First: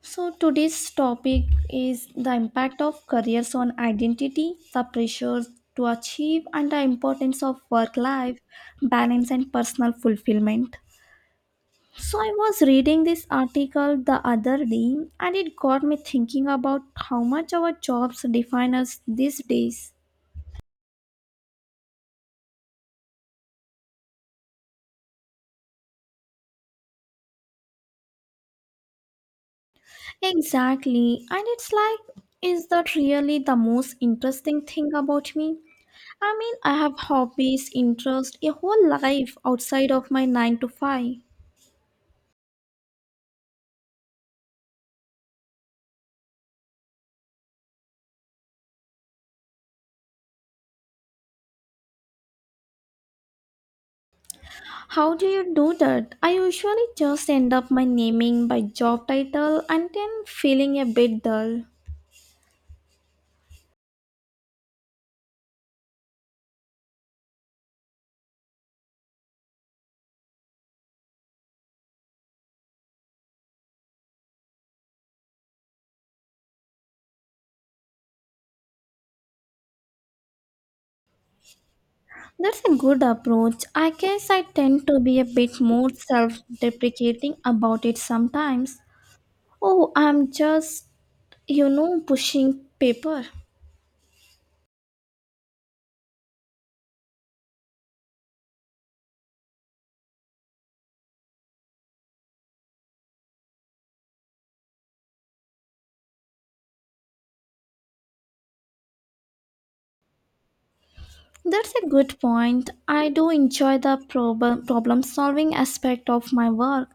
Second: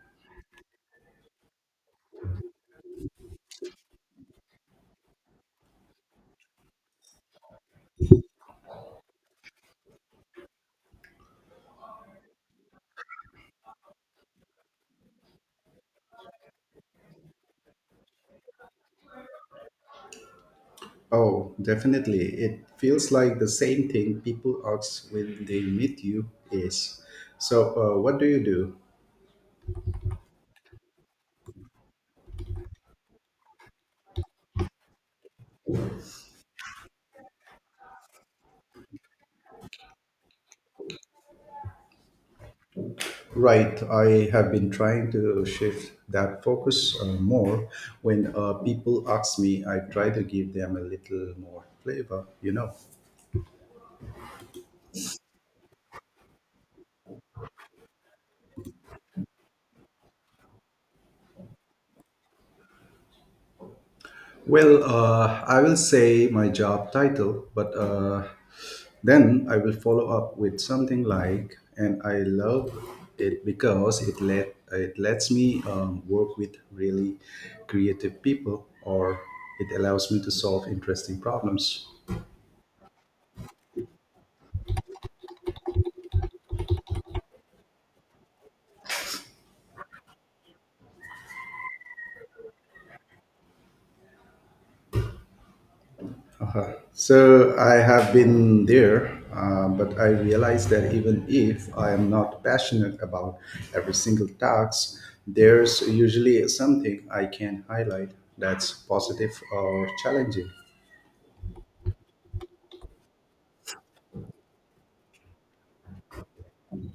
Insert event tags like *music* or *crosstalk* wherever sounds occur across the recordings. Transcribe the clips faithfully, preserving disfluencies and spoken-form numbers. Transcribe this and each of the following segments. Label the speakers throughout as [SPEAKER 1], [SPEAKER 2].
[SPEAKER 1] So, today's topic is the impact of careers on identity, the pressures to achieve, and the importance of work life balance and personal fulfillment. So, I was reading this article the other day and it got me thinking about how much our jobs define us these days.
[SPEAKER 2] Oh, definitely. It feels like the same thing people ask when they meet you is. So, uh, what do you do?
[SPEAKER 1] Exactly, and it's like, is that really the most interesting thing about me? I mean, I have hobbies, interests, a whole life outside of my nine to five.
[SPEAKER 2] Right, I have been trying to shift that focus uh, more. When uh, people ask me, I try to give them a little more flavor, you know.
[SPEAKER 1] How do you do that? I usually just end up my naming by job title and then feeling a bit dull.
[SPEAKER 2] Well, uh, I will say my job title, but uh, then I will follow up with something like, and I love it because it let it lets me um, work with really creative people, or it allows me to solve interesting problems.
[SPEAKER 1] That's a good approach. I guess I tend to be a bit more self deprecating about it sometimes. Oh, I'm just, you know, pushing paper.
[SPEAKER 2] Uh, So I have been there, uh, but I realize that even if I am not passionate about every single task, there's usually something I can highlight that's positive or challenging.
[SPEAKER 1] That's a good point. I do enjoy the problem problem solving aspect of my work.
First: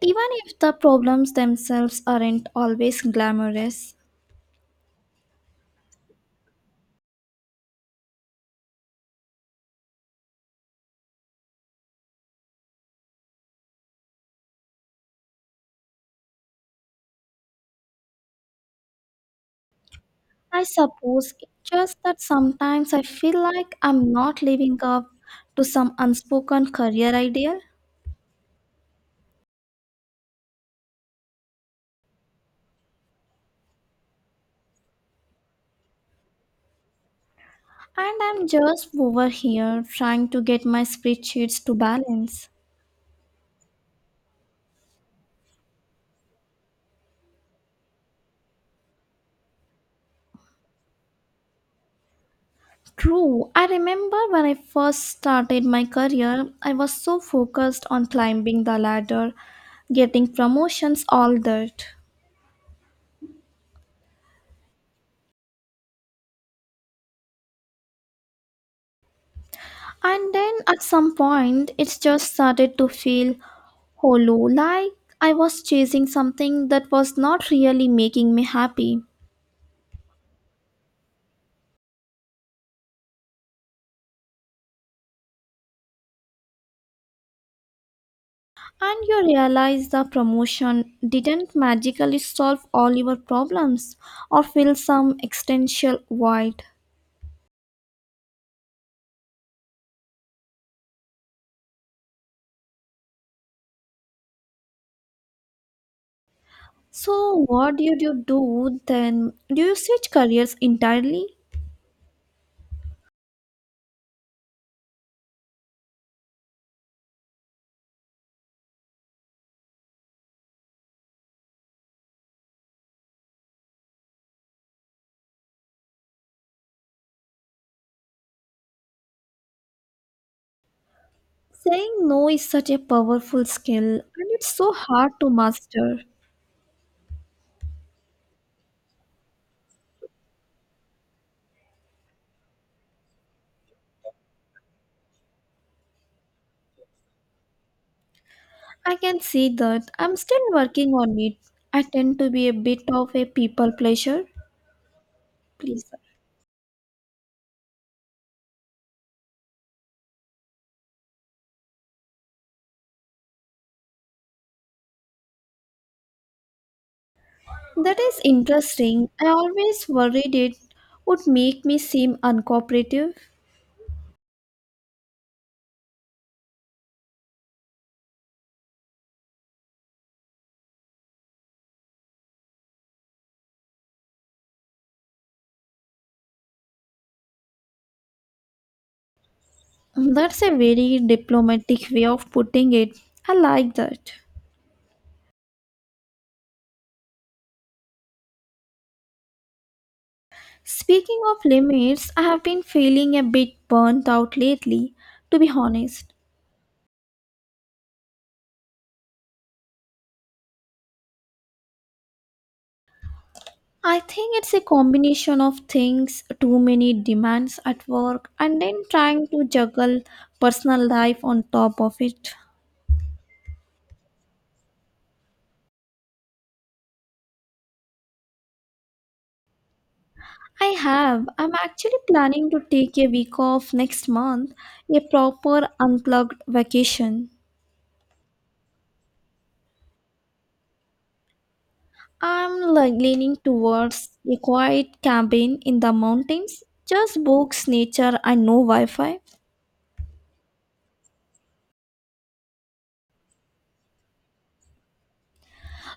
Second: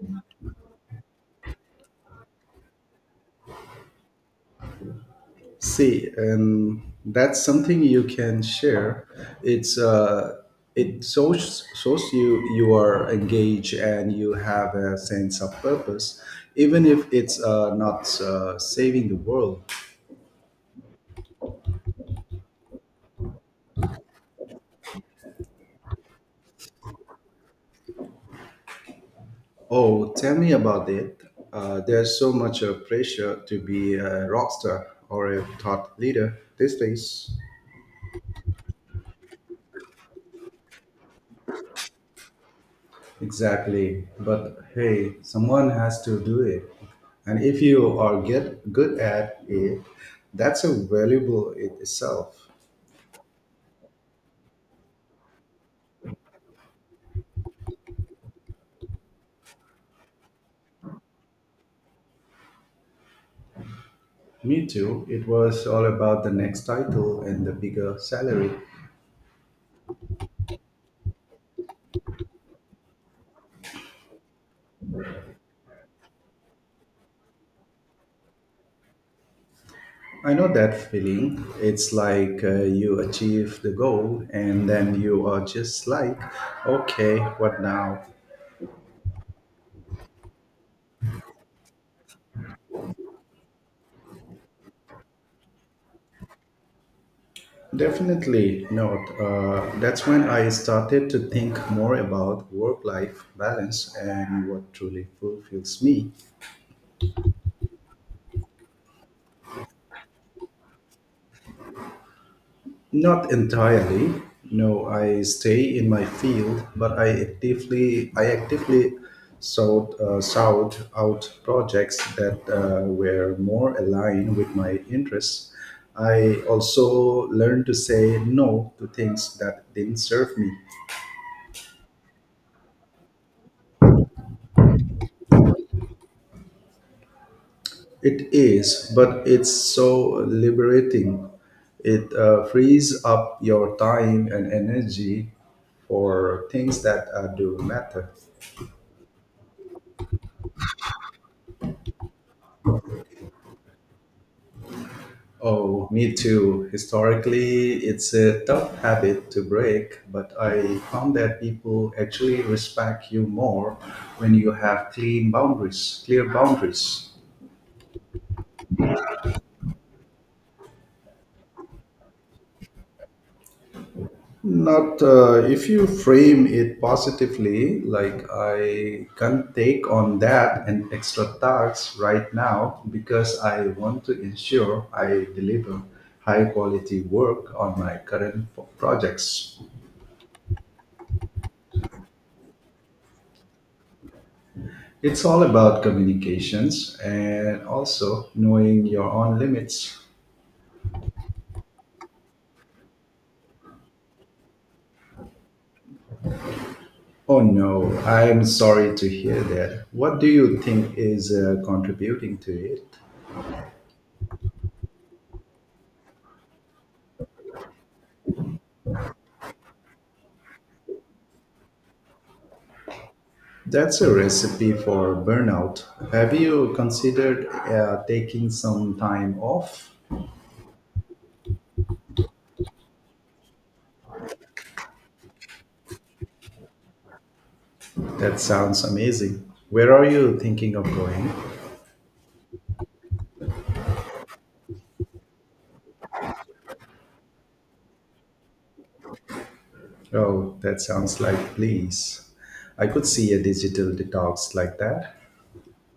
[SPEAKER 1] Even if the problems themselves aren't always glamorous,
[SPEAKER 2] See, and that's something you can share. It's uh, it shows shows you you are engaged and you have a sense of purpose, even if it's uh, not uh, saving the world.
[SPEAKER 1] I suppose it's just that sometimes I feel like I'm not living up to some unspoken career ideal,
[SPEAKER 2] Oh, tell me about it. Uh, there's so much uh, pressure to be a rock star or a thought leader these days.
[SPEAKER 1] and I'm just over here trying to get my spreadsheets to balance.
[SPEAKER 2] Exactly. But hey, someone has to do it. And if you are get good at it, that's a valuable it itself.
[SPEAKER 1] True, I remember when I first started my career, I was so focused on climbing the ladder, getting promotions, all that.
[SPEAKER 2] Me too. It was all about the next title and the bigger salary.
[SPEAKER 1] And then at some point, it just started to feel hollow, like I was chasing something that was not really making me happy.
[SPEAKER 2] I know that feeling. It's like uh, you achieve the goal and then you are just like, okay, what now?
[SPEAKER 1] And you realize the promotion didn't magically solve all your problems or fill some existential void.
[SPEAKER 2] Definitely not. Uh, that's when I started to think more about work life balance and what truly fulfills me.
[SPEAKER 1] So, what did you do then? Do you switch careers entirely?
[SPEAKER 2] Not entirely. No, I stay in my field, but I actively I actively sought, uh, sought out projects that uh, were more aligned with my interests. I also learned to say no to things that didn't serve me.
[SPEAKER 1] Saying no is such a powerful skill and it's so hard to master.
[SPEAKER 2] It is, but it's so liberating. It uh, frees up your time and energy for things that uh, do matter.
[SPEAKER 1] I can see that. I'm still working on it. I tend to be a bit of a people pleasure.
[SPEAKER 2] Oh,
[SPEAKER 1] Please.
[SPEAKER 2] me too. Historically, it's a tough habit to break, but I found that people actually respect you more when you have clean boundaries, clear boundaries.
[SPEAKER 1] That is interesting. I always worried it would make me seem uncooperative.
[SPEAKER 2] Not uh, if you frame it positively, like I can't take on that and extra tasks right now because I want to ensure I deliver high quality work on my current p- projects.
[SPEAKER 1] That's a very diplomatic way of putting it. I like that.
[SPEAKER 2] It's all about communications and also knowing your own limits.
[SPEAKER 1] Speaking of limits, I have been feeling a bit burnt out lately, to be honest.
[SPEAKER 2] Oh no, I'm sorry to hear that. What do you think is uh, contributing to it?
[SPEAKER 1] I think it's a combination of things, too many demands at work, and then trying to juggle personal life on top of it.
[SPEAKER 2] That's a recipe for burnout. Have you considered uh, taking some time off?
[SPEAKER 1] I have. I'm actually planning to take a week off next month, a proper unplugged vacation.
[SPEAKER 2] That sounds amazing. Where are you thinking of going?
[SPEAKER 1] I'm like leaning towards a quiet cabin in the mountains, just books, nature, and no Wi Fi.
[SPEAKER 2] Oh, that sounds like please. I could see a digital detox like that.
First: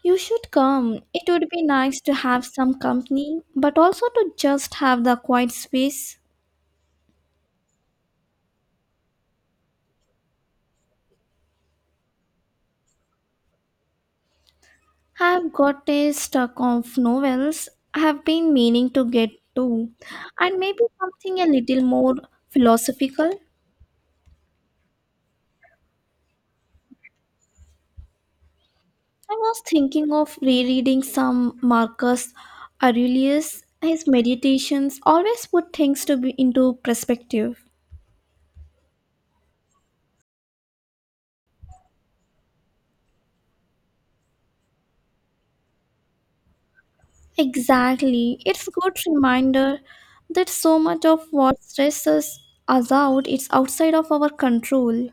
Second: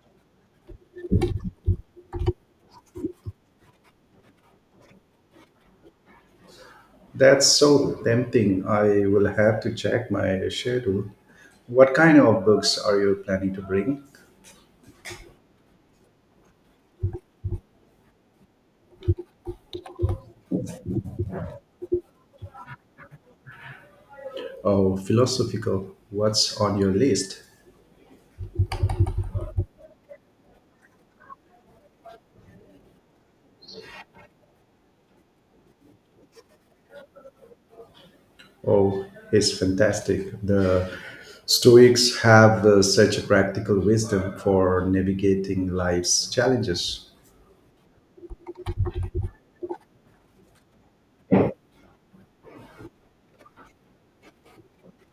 [SPEAKER 1] You should come. It would be nice to have some company, but also to just have the quiet space.
[SPEAKER 2] That's so tempting. I will have to check my schedule. What kind of books are you planning to bring?
[SPEAKER 1] I've got a stack of novels I have been meaning to get to, and maybe something a little more philosophical.
[SPEAKER 2] Oh, philosophical. What's on your list?
[SPEAKER 1] I was thinking of rereading some Marcus Aurelius. His meditations always put things to be into perspective.
[SPEAKER 2] Oh, it's fantastic. The Stoics have uh, such a practical wisdom for navigating life's challenges.
[SPEAKER 1] Exactly. It's a good reminder that so much of what stresses us out is outside of our control.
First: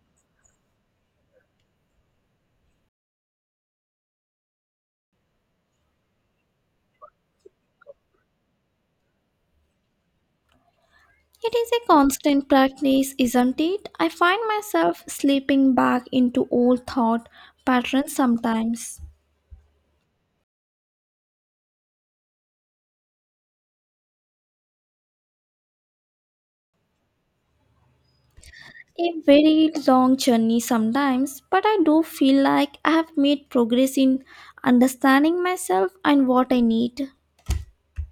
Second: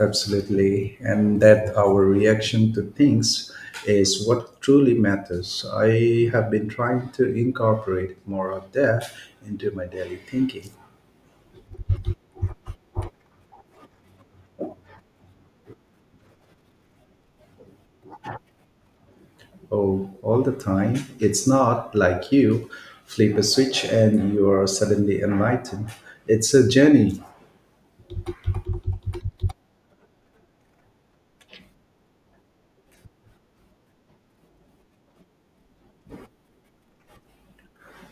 [SPEAKER 2] Absolutely. And that our reaction to things is what truly matters. I have been trying to incorporate more of that into my daily thinking.
[SPEAKER 1] It is a constant practice, isn't it? I find myself slipping back into old thought patterns sometimes.
[SPEAKER 2] Oh, all the time. It's not like you flip a switch and you are suddenly enlightened. It's a journey.
[SPEAKER 1] A very long journey sometimes, but I do feel like I have made progress in understanding myself and what I need.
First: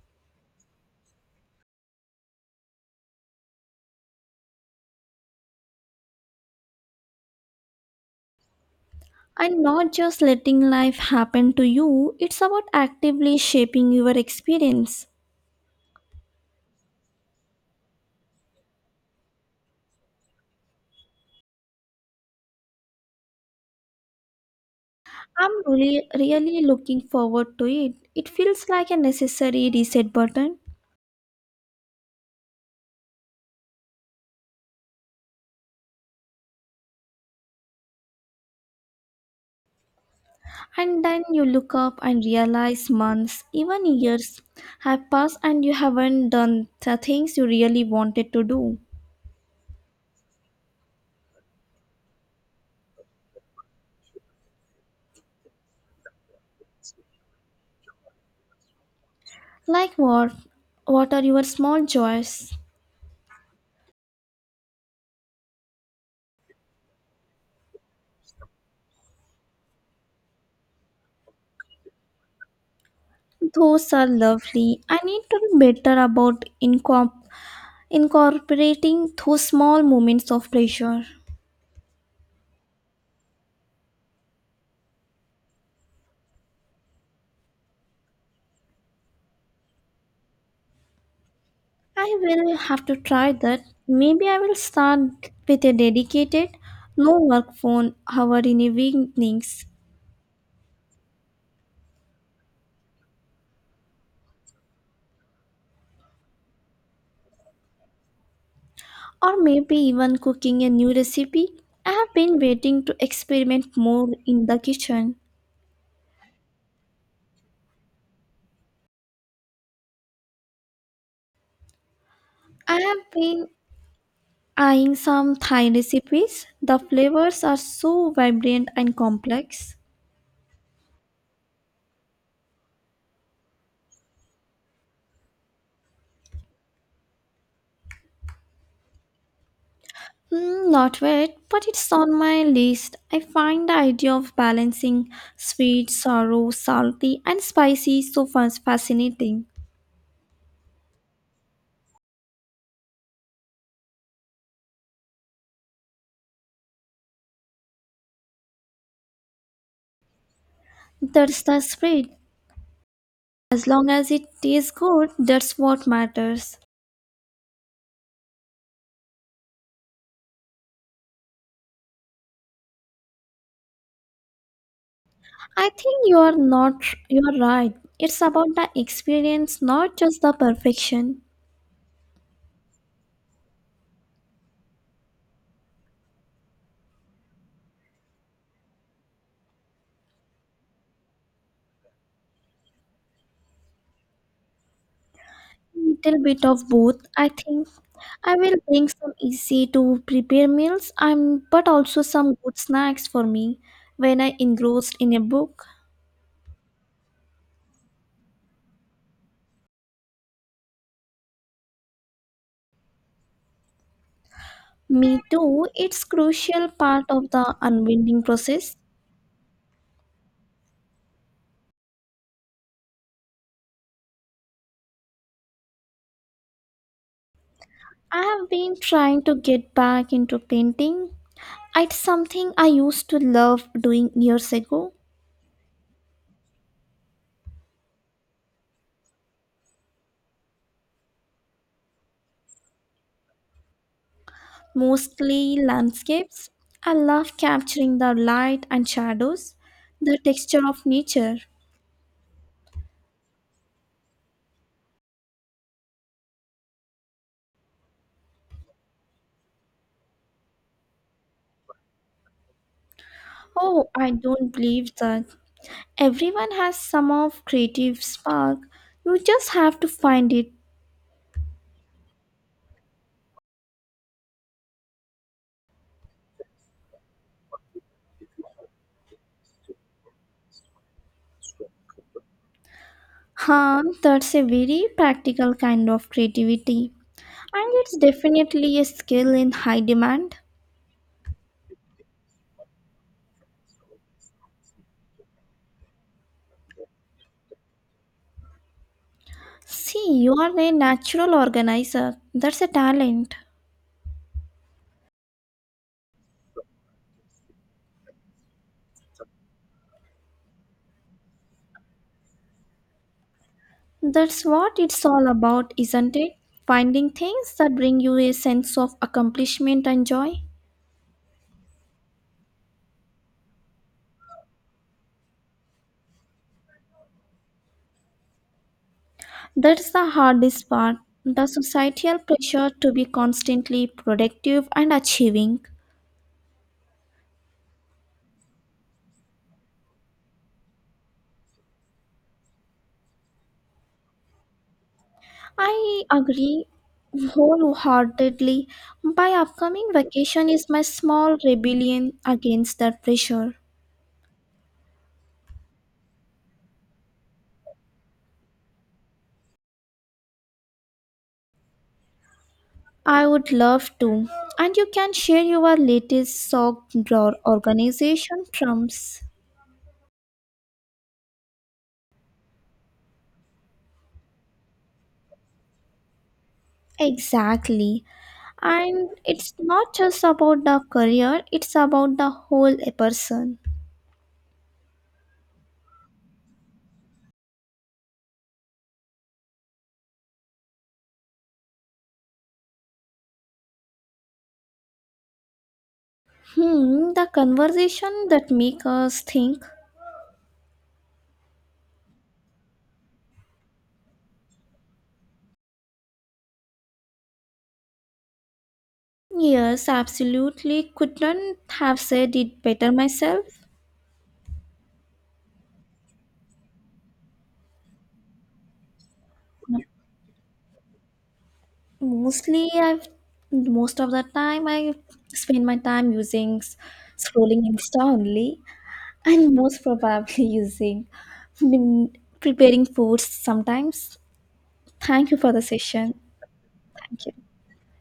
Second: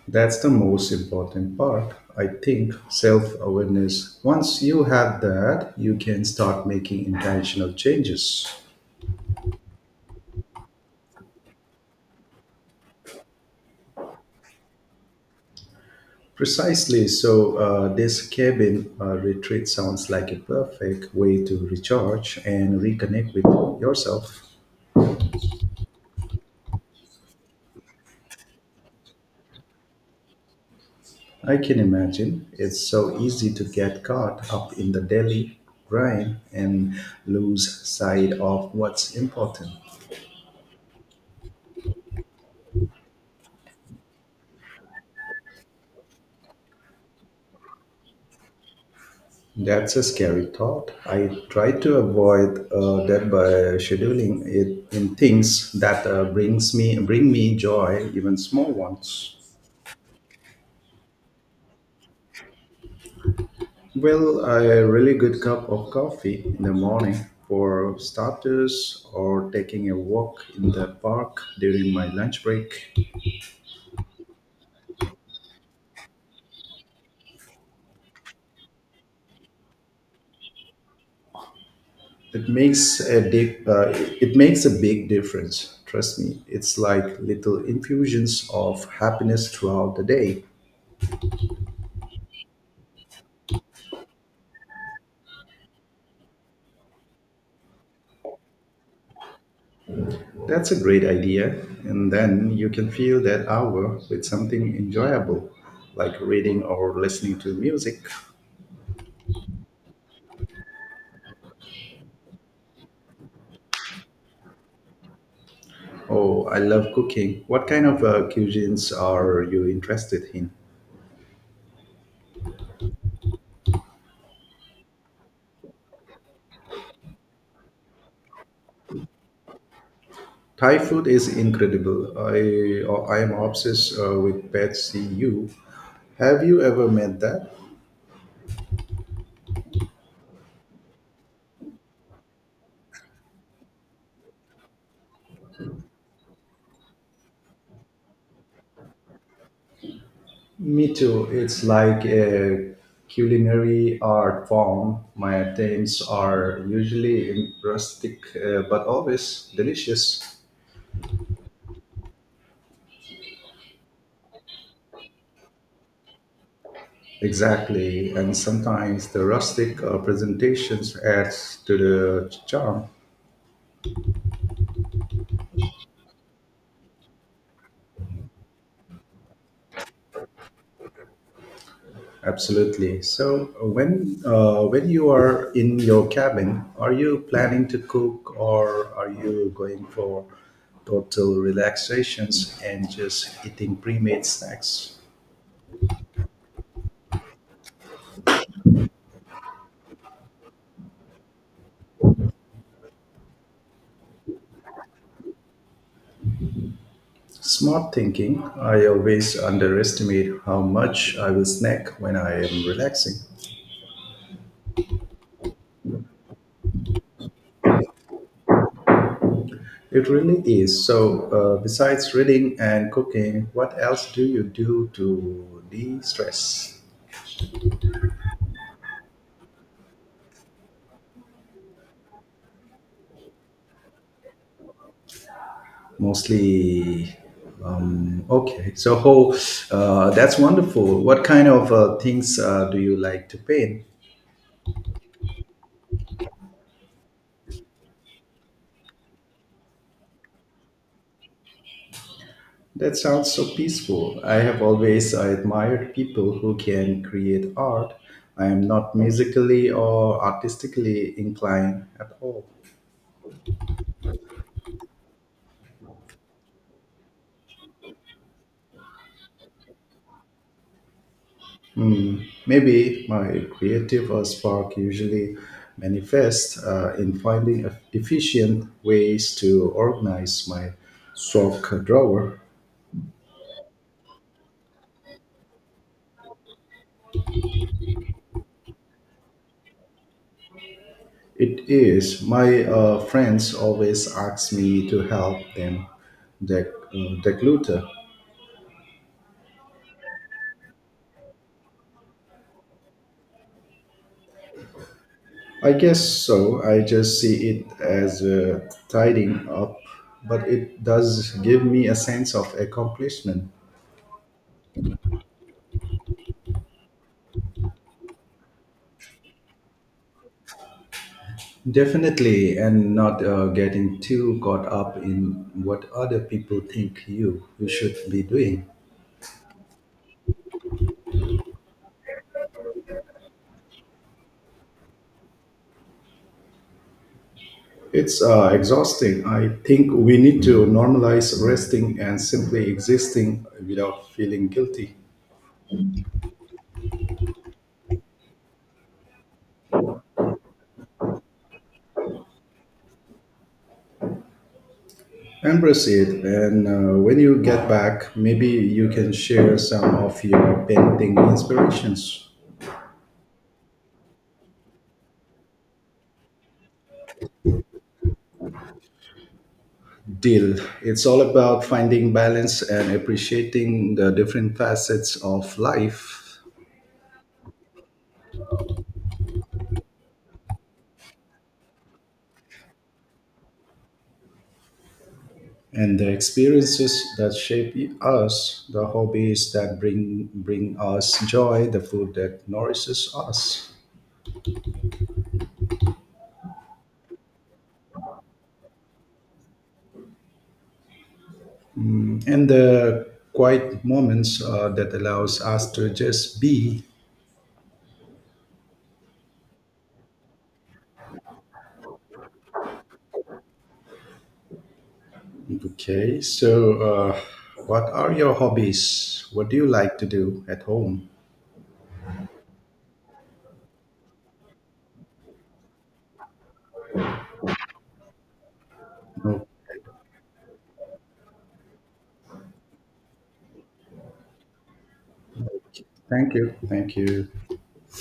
[SPEAKER 2] That's the most important part. I think self awareness. Once you have that, you can start making intentional changes.
[SPEAKER 1] And not just letting life happen to you, it's about actively shaping your experience.
[SPEAKER 2] Precisely. So, uh, this cabin uh, retreat sounds like a perfect way to recharge and reconnect with yourself.
[SPEAKER 1] I'm really, really looking forward to it. It feels like a necessary reset button.
[SPEAKER 2] I can imagine it's so easy to get caught up in the daily grind and lose sight of what's important.
[SPEAKER 1] And then you look up and realize months, even years, have passed and you haven't done the things you really wanted to do.
[SPEAKER 2] That's a scary thought. I try to avoid uh, that by scheduling it in things that uh, brings me bring me joy, even small ones.
[SPEAKER 1] Like what? What are your small joys?
[SPEAKER 2] Well, a really good cup of coffee in the morning for starters, or taking a walk in the park during my lunch break.
[SPEAKER 1] Those are lovely. I need to be better about incorp- incorporating those small moments of pleasure.
[SPEAKER 2] It makes a deep, uh, it makes a big difference. Trust me, it's like little infusions of happiness throughout the day.
[SPEAKER 1] I will have to try that. Maybe I will start with a dedicated, no work phone hour in evenings,
[SPEAKER 2] That's a great idea. And then you can fill that hour with something enjoyable, like reading or listening to music.
[SPEAKER 1] or maybe even cooking a new recipe. I have been waiting to experiment more in the kitchen.
[SPEAKER 2] Oh, I love cooking. What kind of uh, cuisines are you interested in?
[SPEAKER 1] I have been Eyeing some Thai recipes, the flavors are so vibrant and complex.
[SPEAKER 2] Thai food is incredible. I, uh, I am obsessed uh, with Pad See Ew. Have you ever met that?
[SPEAKER 1] Hmm, not yet, but it's on my list. I find the idea of balancing sweet, sour, salty, and spicy so fas- fascinating.
[SPEAKER 2] Me too. It's like a culinary art form. My attempts are usually in- rustic, uh, but always delicious.
[SPEAKER 1] That's the spirit. As long as it tastes good, that's what matters.
[SPEAKER 2] Exactly, and sometimes the rustic uh, presentations adds to the charm.
[SPEAKER 1] I think you are not you are right. It's about the experience, not just the perfection.
[SPEAKER 2] Absolutely. So when uh, when you are in your cabin, are you planning to cook or are you going for total relaxations and just eating pre-made snacks?
[SPEAKER 1] Little bit of both, I think. I will bring some easy to prepare meals, I'm, but also some good snacks for me when I engrossed in a book.
[SPEAKER 2] Smart thinking. I always underestimate how much I will snack when I am relaxing.
[SPEAKER 1] Me too, it's crucial part of the unwinding process.
[SPEAKER 2] It really is. So, uh, besides reading and cooking, what else do you do to de stress?
[SPEAKER 1] I have been trying to get back into painting. It's something I used to love doing years ago,
[SPEAKER 2] Mostly. Um, okay, so how uh, That's wonderful. What kind of uh, things uh, do you like to paint?
[SPEAKER 1] mostly landscapes. I love capturing the light and shadows, the texture of nature.
[SPEAKER 2] That sounds so peaceful. I have always uh, admired people who can create art. I am not musically or artistically inclined at all.
[SPEAKER 1] Oh, I don't believe that. Everyone has some of creative spark. You just have to find it.
[SPEAKER 2] Maybe my creative uh, spark usually manifests uh, in finding eff- efficient ways to organize my sock drawer.
[SPEAKER 1] Huh, that's a very practical kind of creativity. And it's definitely a skill in high demand.
[SPEAKER 2] It is. My uh, friends always ask me to help them dec- uh, declutter.
[SPEAKER 1] See, you are a natural organizer. That's a talent.
[SPEAKER 2] I guess so. I just see it as uh, tidying up, but it does give me a sense of accomplishment.
[SPEAKER 1] That's what it's all about, isn't it? Finding things that bring you a sense of accomplishment and joy.
[SPEAKER 2] Definitely, and not uh, getting too caught up in what other people think you you should be doing.
[SPEAKER 1] That's the hardest part the societal pressure to be constantly productive and achieving.
[SPEAKER 2] It's uh, exhausting. I think we need to normalize resting and simply existing without feeling guilty.
[SPEAKER 1] I agree wholeheartedly. My upcoming vacation is my small rebellion against that pressure.
[SPEAKER 2] Embrace it, and uh, when you get back, maybe you can share some of your painting inspirations.
[SPEAKER 1] I would love to. And you can share your latest sock drawer organization trumps.
[SPEAKER 2] Deal. It's all about finding balance and appreciating the different facets of life.
[SPEAKER 1] Exactly. And it's not just about the career, it's about the whole person.
[SPEAKER 2] And the experiences that shape us, the hobbies that bring bring us joy, the food that nourishes us,
[SPEAKER 1] Hmm, the conversation that make us think.
[SPEAKER 2] and the quiet moments uh, that allows us to just be.
[SPEAKER 1] Yes, absolutely. Couldn't have said it better myself.
[SPEAKER 2] Okay, so uh, what are your hobbies? What do you like to do at home?
[SPEAKER 1] Mostly, I've most of the time I spend my time using s- scrolling Insta only,
[SPEAKER 2] Oh,
[SPEAKER 1] and most probably *laughs* using been preparing foods sometimes. Thank you for the session.
[SPEAKER 2] thank you, thank
[SPEAKER 1] Thank
[SPEAKER 2] you.
[SPEAKER 1] you.